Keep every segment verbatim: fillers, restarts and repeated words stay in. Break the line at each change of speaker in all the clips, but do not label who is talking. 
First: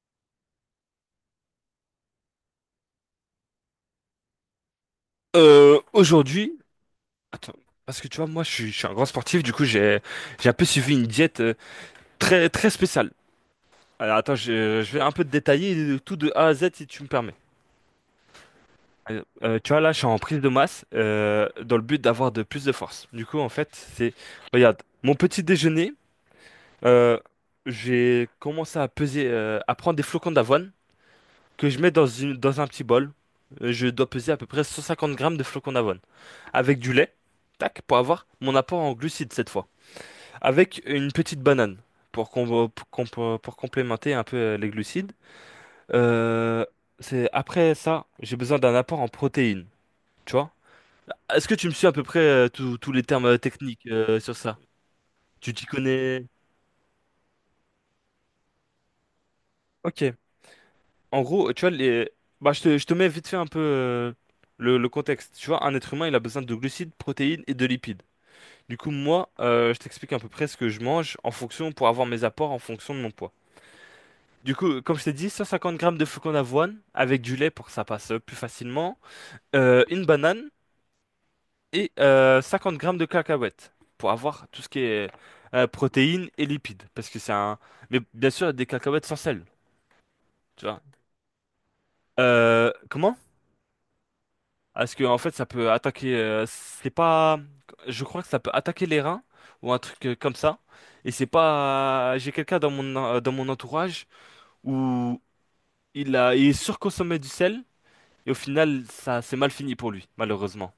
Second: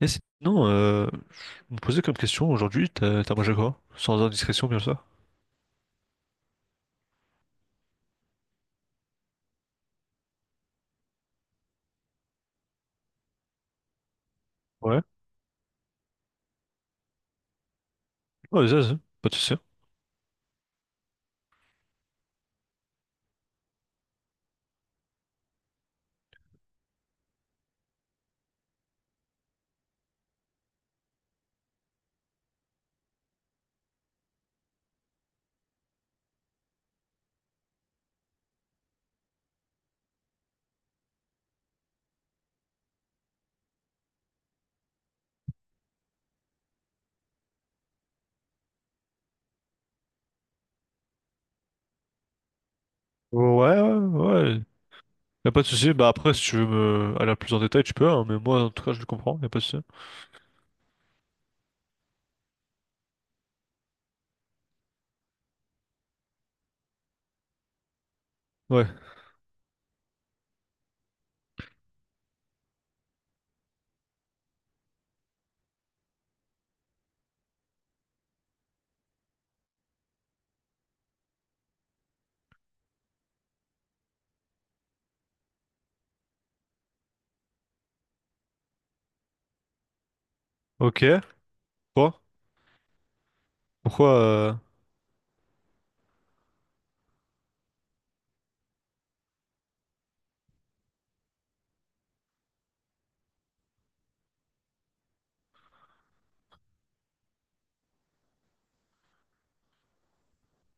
Et sinon, euh, je me posais comme question aujourd'hui, t'as t'as mangé quoi? Sans indiscrétion, bien sûr.
Euh, aujourd'hui, attends, parce que tu vois, moi, je suis, je suis un grand sportif, du coup, j'ai, j'ai un peu suivi une diète euh, très, très spéciale. Alors, attends, je, je
Ouais.
vais un peu te détailler euh, tout de A à Z si tu me permets.
Ouais, vas-y, vas-y,
Euh,
pas de souci.
euh, tu vois, là, je suis en prise de masse euh, dans le but d'avoir de plus de force. Du coup, en fait, c'est, regarde, mon petit déjeuner, euh, j'ai commencé à peser, euh, à prendre des flocons d'avoine que je mets dans une- dans un petit bol. Euh, Je dois peser à peu près cent cinquante grammes de flocons d'avoine, avec du lait, tac, pour avoir mon apport en glucides cette fois. Avec une petite banane pour, com- pour, com- pour complémenter un peu euh, les glucides. Euh, c'est, Après ça, j'ai besoin d'un apport en protéines, tu vois? Est-ce que tu me suis à peu près euh, tous tous les termes euh,
Ouais,
techniques
ouais,
euh, sur ça?
ouais. Y a
Tu
pas
t'y
de souci. Bah
connais?
après, si tu veux me aller plus en détail, tu peux, hein, mais moi, en tout cas, je le comprends, y a pas de souci.
Ok. En gros, tu vois, les… bah, je te, je te mets vite fait un peu euh, le, le contexte. Tu vois, un être humain, il a besoin de glucides, protéines et de lipides. Du
Ouais.
coup, moi, euh, je t'explique à peu près ce que je mange en fonction, pour avoir mes apports en fonction de mon poids. Du coup, comme je t'ai dit, cent cinquante grammes de flocons d'avoine avec du lait pour que ça passe euh, plus facilement, euh, une banane et euh, cinquante grammes de cacahuètes pour avoir tout ce qui est euh, protéines et lipides. Parce que c'est un… Mais bien sûr, des cacahuètes sans sel, tu vois.
Ok. Quoi?
Euh, comment?
Pourquoi? euh,
Parce que en fait ça peut attaquer euh, c'est pas je crois que ça peut attaquer les reins ou un truc euh, comme ça. Et c'est pas j'ai quelqu'un dans mon en- dans mon entourage où il a il surconsommait du sel, et au final ça c'est mal fini pour lui malheureusement.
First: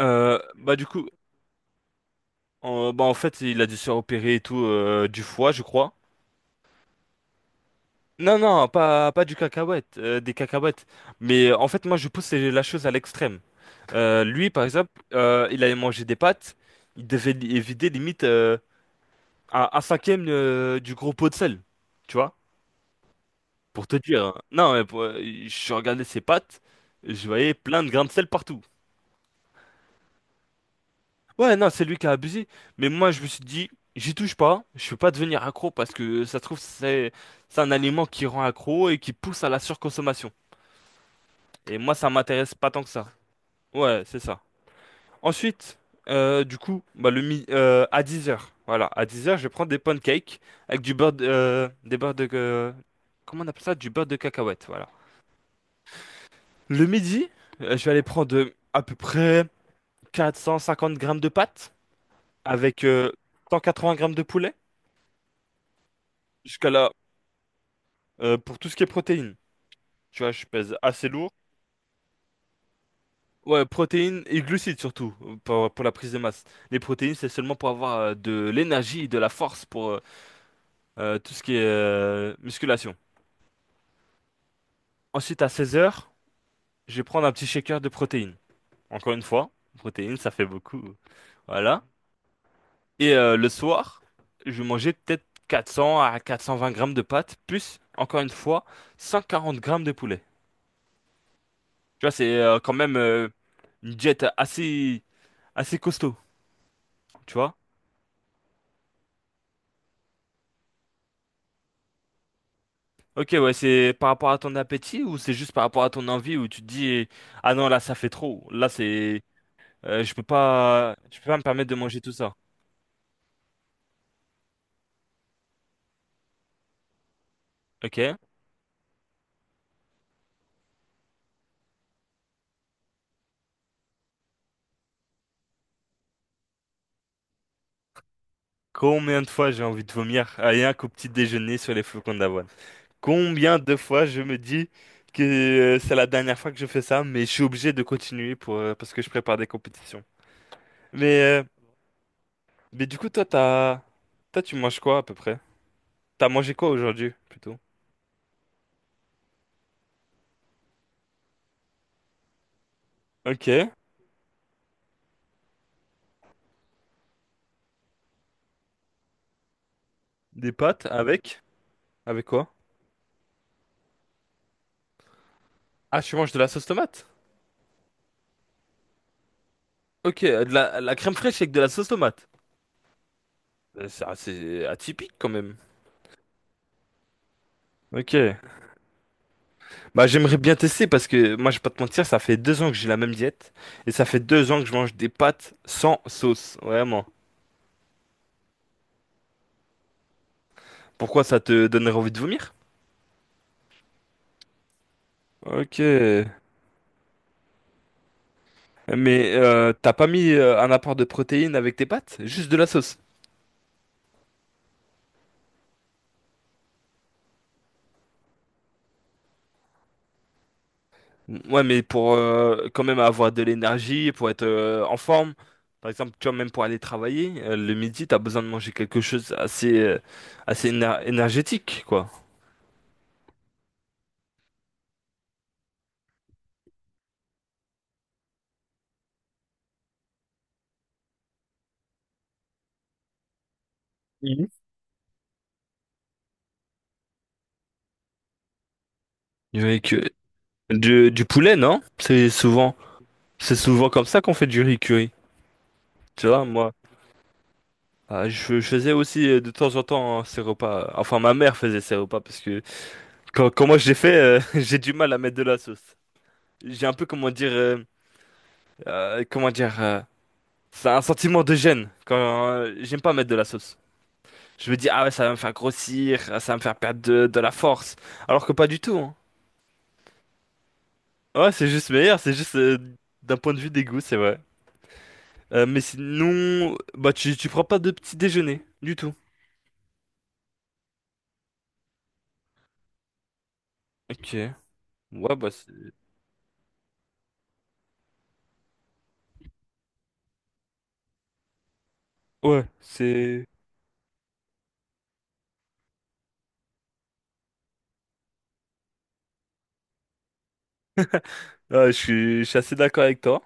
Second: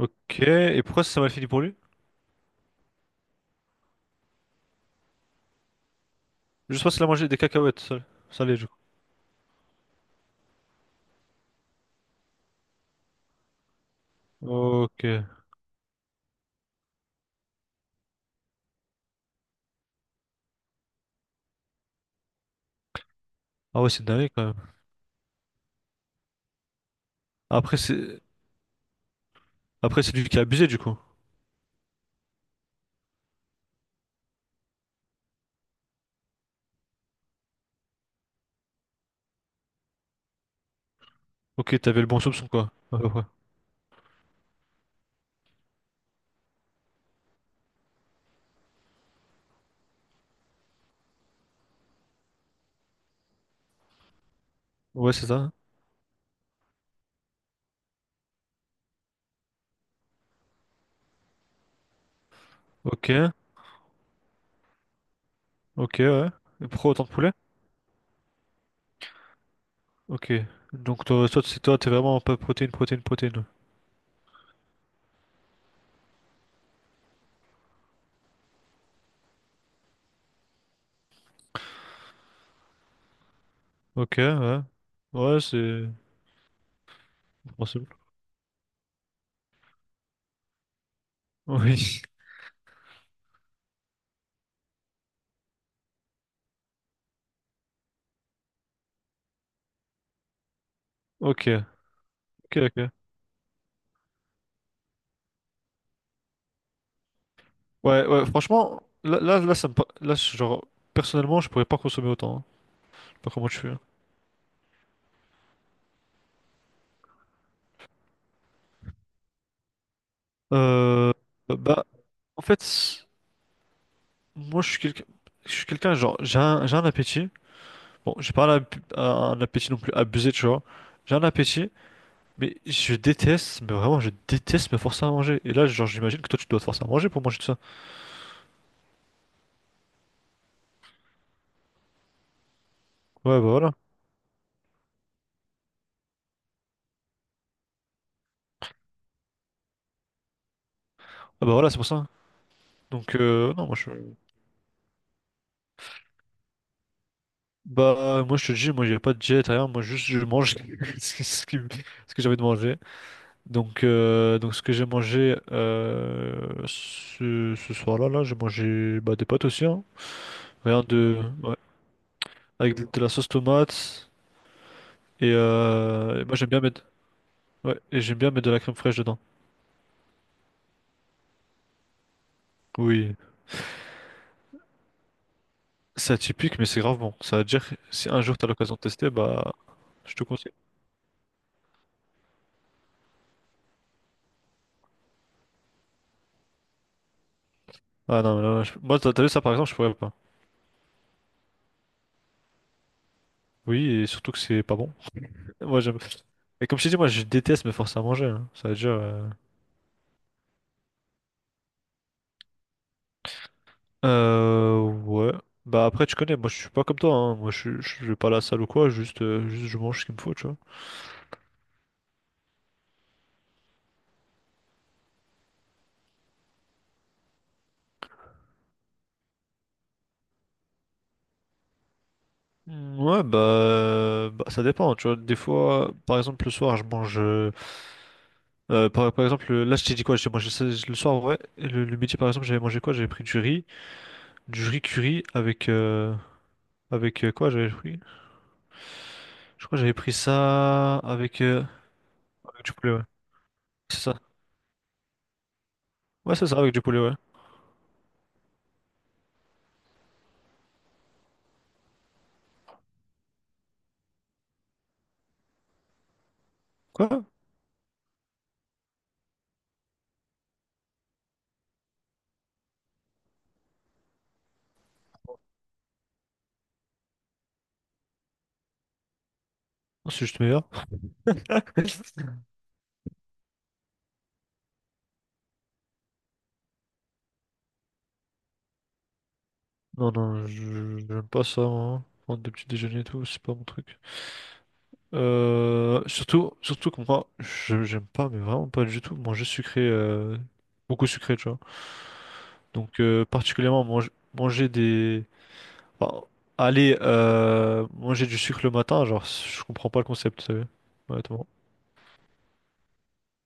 Euh, bah
Et
du
pourquoi
coup
ça m'a fini pour lui?
en, bah en fait il a dû se faire opérer et tout euh, du foie je crois.
Je sais qu'il a mangé des cacahuètes sales-
Non,
salées,
non,
du coup.
pas, pas du cacahuète, euh, des cacahuètes. Mais euh, en fait, moi, je pousse la chose à l'extrême. Euh, lui, par exemple,
Ok.
euh, il allait manger des pâtes, il devait li- vider limite euh, un, un cinquième euh, du gros pot de sel, tu vois,
Ah
pour
ouais,
te
c'est
dire,
dingue
hein.
quand même.
Non, mais pour- euh, Je regardais ses pâtes, je voyais
Après,
plein de grains de
c'est
sel partout.
après c'est lui qui a abusé, du coup.
Ouais, non, c'est lui qui a abusé. Mais moi, je me suis dit, j'y touche pas, je peux pas devenir accro, parce que ça se trouve, c'est c'est un aliment qui rend accro et qui pousse à la surconsommation. Et
Ok,
moi,
t'avais le
ça
bon soupçon,
m'intéresse pas
quoi.
tant que
À
ça.
peu près.
Ouais, c'est ça. Ensuite, euh, du coup, bah, le mi- euh, à dix heures. Voilà, à dix heures, je prends des pancakes avec du beurre de, euh, des beurres de euh, comment on appelle ça? Du beurre de cacahuète, voilà.
Ouais, c'est ça.
Le midi, euh, je vais aller prendre euh, à peu près quatre cent cinquante grammes de pâtes avec
Ok.
euh, cent quatre-vingts grammes de poulet.
Ok, ouais.
Jusqu'à là,
Pro Autant de poulet?
euh, pour tout ce qui est protéines. Tu vois,
Ok.
je pèse
Donc
assez
toi,
lourd.
toi, c'est toi, t'es vraiment pas protéine, protéine, protéine.
Ouais, protéines et glucides surtout, euh, pour, pour la prise de masse. Les protéines, c'est seulement pour avoir euh, de l'énergie, de la force pour, euh, Euh, tout ce qui est euh, musculation.
Ok, ouais. Ouais,
Ensuite, à seize
c'est
heures, je vais prendre un petit shaker de
possible.
protéines. Encore une fois, protéines, ça fait beaucoup. Voilà.
Oui.
Et euh, le soir, je vais manger peut-être quatre cents à quatre cent vingt grammes de pâtes, plus, encore une fois, cent quarante grammes de poulet.
Ok.
Tu vois, c'est
Ok,
euh, quand
ok.
même euh, une diète assez, assez costaud, tu vois.
Ouais, ouais, franchement, là, là, là, ça me... par- là, je- genre, personnellement, je pourrais pas consommer autant, hein. Je sais
Ok,
pas comment
ouais,
tu fais, hein.
c'est par rapport à ton appétit ou c'est juste par rapport à ton envie où tu te dis, ah non, là, ça fait trop. Là, c'est… euh, je peux pas,
Euh,
je peux pas me permettre de
bah,
manger tout ça.
en fait, moi, je suis quelqu'un, je suis quelqu'un, genre, j'ai un, j'ai un appétit. Bon,
Ok.
j'ai pas un, ap- un appétit non plus abusé, tu vois. J'ai un appétit. Mais je déteste, mais vraiment, je déteste me forcer à manger. Et là, genre, j'imagine que toi, tu dois te forcer à manger pour manger tout ça.
Combien de fois j'ai envie de vomir rien qu'au petit déjeuner sur les flocons d'avoine?
Ouais, bah
Combien
voilà.
de fois je me dis que euh, c'est la dernière fois que je fais ça, mais je suis obligé de continuer pour euh, parce que je prépare des compétitions. Mais euh,
Ah bah voilà, c'est pour ça.
mais du coup
Donc,
toi
euh, non, moi,
t'as
je...
toi tu manges quoi à peu près? T'as mangé quoi aujourd'hui plutôt?
Bah, moi, je te dis, moi, j'ai pas de diète, rien. Moi, juste, je mange ce que, ce qui me- ce que j'ai envie de manger.
Ok.
Donc, euh, donc ce que j'ai mangé euh, ce, ce soir-là, là, j'ai mangé, bah, des pâtes aussi, hein.
Des
Rien
pâtes
de...
avec…
Ouais.
avec quoi?
Avec de, de la sauce tomate. Et
Ah tu
euh, et
manges
moi,
de la
j'aime bien
sauce
mettre...
tomate?
Ouais, et j'aime bien mettre de la crème fraîche dedans.
Ok, de la, la crème fraîche avec de la sauce tomate.
Oui,
Euh, C'est assez atypique quand même.
c'est atypique, mais c'est grave bon. Ça veut dire que si
Ok.
un jour t'as l'occasion de tester, bah,
Bah,
je te
j'aimerais
conseille.
bien tester, parce que moi, je vais pas te mentir, ça fait deux ans que j'ai la même diète et ça fait deux ans que je mange des pâtes sans sauce, vraiment.
Ah non, mais là, je- moi, t'as t'as vu ça par exemple, je pourrais pas.
Pourquoi ça te donnerait envie de vomir?
Oui, et surtout que c'est pas bon.
Ok.
Moi, j'aime. Et comme je t'ai dit, moi, je déteste me forcer à manger, hein. Ça veut dire. Euh...
Mais euh, t'as pas mis euh, un apport de protéines avec tes pâtes? Juste de la sauce.
euh, ouais. Bah après, tu connais, moi, je suis pas comme toi, hein. Moi, je, je vais pas à la salle ou quoi. Juste, euh, juste, je mange ce qu'il me faut, tu vois.
Ouais, mais pour euh, quand même avoir de l'énergie, pour être euh, en forme, par exemple, tu vois, même pour aller travailler, euh, le midi, t'as besoin de manger quelque chose assez, euh, assez éner- énergétique, quoi.
Mm, ouais, bah, bah, ça dépend, tu vois. Des fois, par exemple, le soir, je mange, euh, euh, par, par exemple, là, je t'ai dit quoi? J'ai mangé ça le soir, ouais. Et Le, le midi, par exemple, j'avais mangé quoi? J'avais pris du riz.
Mhm.
du riz curry avec euh, avec euh, quoi j'avais pris? Je crois que
Avec
j'avais
euh,
pris ça
du, du
avec,
poulet,
euh,
non? C'est
avec du
souvent.
poulet, ouais.
C'est souvent
C'est
comme
ça.
ça qu'on fait du riz curry. Tu
Ouais,
vois,
c'est ça,
moi,
avec du poulet, ouais.
euh, je, je faisais aussi euh, de temps en temps euh, ces repas. Enfin, ma mère faisait ces repas parce que quand, quand moi je les fais, euh, j'ai du mal à mettre de la sauce. J'ai un peu,
Quoi? Non.
comment dire, euh, euh, comment dire, euh, c'est un sentiment de gêne quand euh, j'aime pas mettre de la sauce. Je me dis, ah ouais, ça va me faire grossir, ah, ça va me faire perdre de, de la force. Alors que pas du tout, hein.
C'est juste meilleur.
Ouais, c'est juste meilleur, c'est juste euh, d'un point de vue des goûts c'est vrai. Euh, mais sinon, bah tu, tu prends pas de petit déjeuner, du tout.
Non, non, je je- j'aime pas ça, moi, hein. Prendre des petits déjeuners et tout, c'est pas mon truc.
Ok. Ouais, bah, c'est-
Euh, surtout, surtout que moi, je- j'aime pas, mais vraiment pas du tout, manger sucré, euh, beaucoup sucré, tu vois.
ouais,
Donc, euh,
c'est.
particulièrement, mange- manger des, bon, allez, euh, manger du sucre le matin, genre, je comprends pas le concept, euh, honnêtement.
Ah, je suis… je suis assez d'accord avec toi.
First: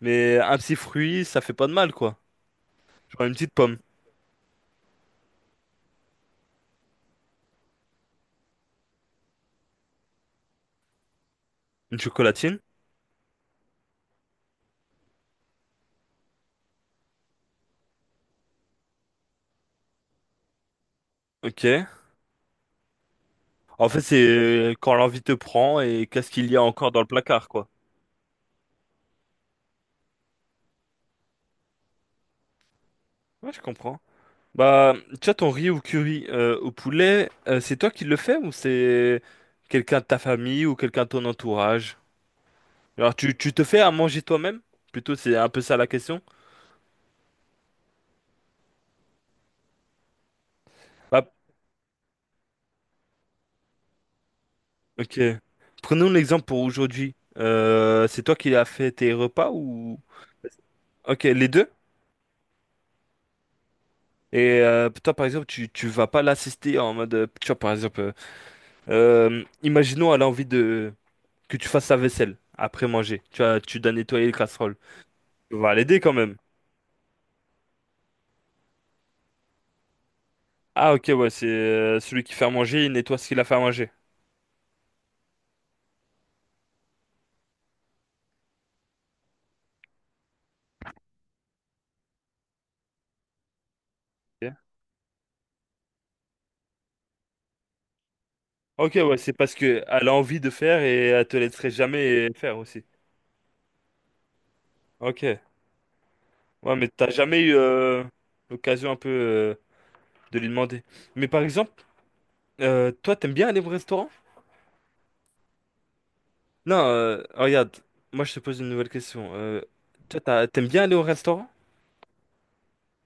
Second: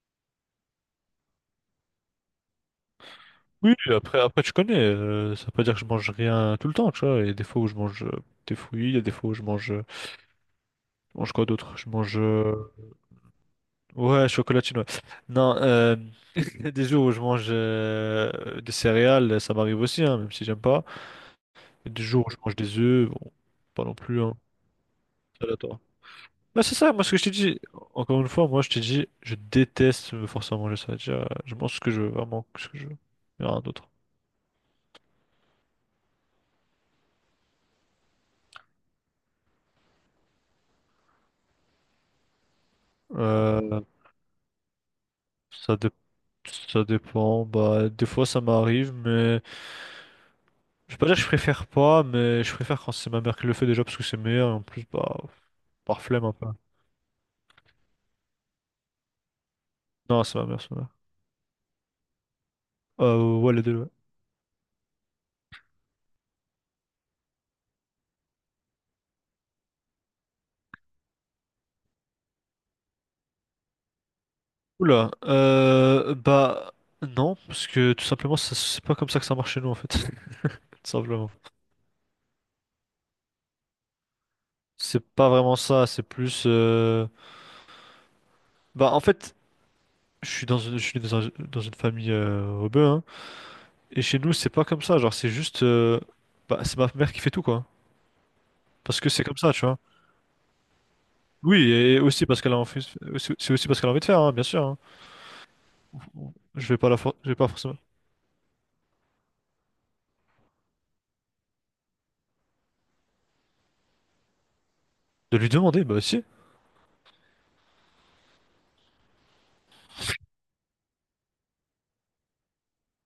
Mais un petit fruit, ça fait pas de mal, quoi. Genre une petite
Oui,
pomme,
après, après, tu connais, euh, ça veut pas dire que je mange rien tout le temps, tu vois. Il y a des fois où je mange euh, des fruits, il y a des fois où je mange, euh, je mange quoi d'autre? Je
une
mange, euh,
chocolatine.
ouais, chocolatine, ouais. Non, euh, il y a des jours où je mange euh, des céréales, ça m'arrive aussi, hein, même si j'aime pas.
Ok.
Il y a des jours où je mange des œufs, bon, pas
En
non
fait,
plus, hein.
c'est quand l'envie te
C'est aléatoire.
prend et qu'est-ce qu'il y
Bah,
a
c'est
encore
ça,
dans
moi
le
ce que je t'ai
placard,
dit,
quoi.
encore une fois, moi je t'ai dit, je déteste me forcer à manger, ça veut dire, euh, je mange ce que je veux, vraiment ce que je veux, et
Ouais,
rien
je
d'autre.
comprends. Bah, tu vois, ton riz au curry euh, au poulet, euh, c'est toi qui le fais ou c'est quelqu'un de ta famille ou quelqu'un de ton entourage? Alors, tu, tu te fais
Euh,
à manger toi-même? Plutôt, c'est un peu ça
ça,
la
dé-
question.
ça dépend, bah des fois ça m'arrive, mais je vais pas dire que
Bah,
je préfère pas, mais je préfère quand c'est ma mère qui le fait déjà parce que c'est meilleur, et en plus, bah,
Ok.
par
Prenons
flemme un
l'exemple
peu.
pour aujourd'hui. Euh, c'est toi qui as fait tes repas ou…
Non, c'est ma mère, c'est ma mère.
Ok, les deux?
Euh, ouais, les deux, ouais.
Et euh, toi, par exemple, tu, tu vas pas l'assister en mode… euh, Tu vois, par exemple, euh, euh, imaginons elle a envie de… que tu fasses sa vaisselle après manger. Tu vas, tu dois nettoyer les casseroles.
Oula,
Tu vas l'aider quand
euh,
même.
bah non, parce que tout simplement, ça- c'est pas comme ça que ça marche chez nous en fait, tout
Ah, ok,
simplement.
ouais, c'est euh, celui qui fait à manger, il nettoie ce qu'il a fait à manger.
C'est pas vraiment ça, c'est plus... euh, bah en fait je suis dans une, je suis dans un- dans une famille euh, rebeu, hein. Et chez nous, c'est
Ok.
pas comme ça. Genre, c'est juste, euh, bah, c'est ma mère qui fait tout, quoi.
Ok,
Parce que
ouais,
c'est
c'est
comme ça,
parce
tu vois.
que elle a envie de faire et elle te laisserait
Oui, et aussi
jamais
parce qu'elle
faire
a envie,
aussi.
aussi- c'est aussi parce qu'elle a envie de faire, hein, bien sûr, hein.
Ok.
Je
Ouais,
vais
mais
pas la
t'as
for- je vais
jamais
pas
eu
forcément.
euh, l'occasion un peu… euh, de lui demander. Mais par exemple, euh, toi, t'aimes bien aller au restaurant?
De lui demander, bah si.
Non, euh, regarde, moi je te pose une nouvelle question. Euh, toi, t'as- t'aimes bien aller au restaurant?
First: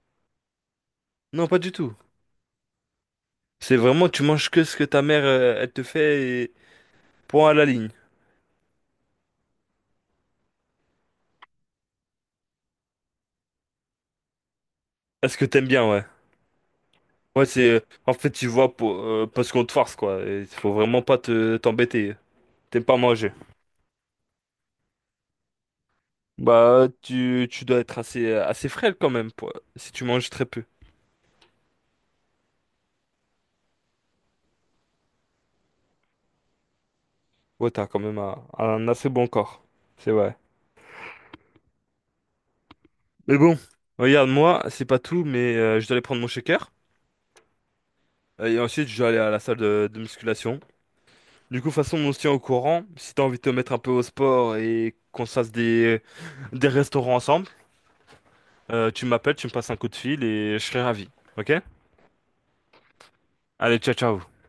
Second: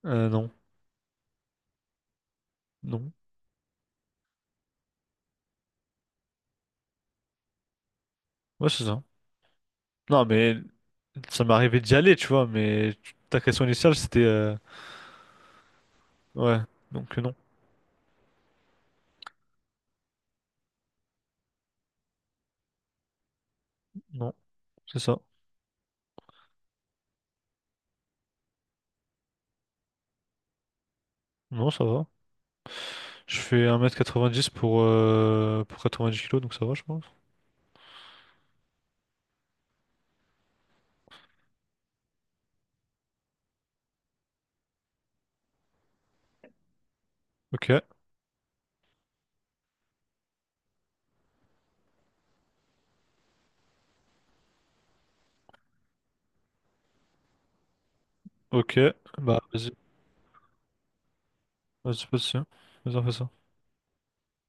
Euh, non.
Non, pas du tout.
Non.
C'est vraiment, tu manges que ce que ta mère, euh, elle te fait et point à la ligne.
Ouais, c'est ça. Non, mais ça m'est arrivé d'y aller, tu vois. Mais ta question initiale, c'était. euh,
Est-ce que t'aimes bien, ouais?
Ouais. Donc, euh, non.
Ouais, c'est, euh, en fait, tu vois, pour, euh, parce qu'on te force, quoi. Il faut vraiment pas te, t'embêter. T'aimes pas manger.
Non, c'est ça.
Bah, tu, tu dois être assez, assez frêle quand même, pour- si tu manges très peu.
Non, ça va. Je fais un mètre quatre-vingt-dix pour, euh, pour dix kilos, donc ça va, je pense.
Ouais, t'as quand même un un assez bon corps. C'est vrai. Mais bon, regarde, moi, c'est pas tout, mais euh, je dois aller prendre mon shaker.
Ok.
euh, Et ensuite, je dois aller à la salle de, de musculation. Du coup, de toute façon, on se tient au courant. Si t'as envie de te mettre un peu au sport et qu'on se fasse des, des restaurants ensemble,
Ok,
euh, tu m'appelles,
bah
tu me passes
vas-y,
un coup de fil et je serai ravi. Ok?
vas-y, vas-y, vas-y, on fait ça.
Allez, ciao, ciao.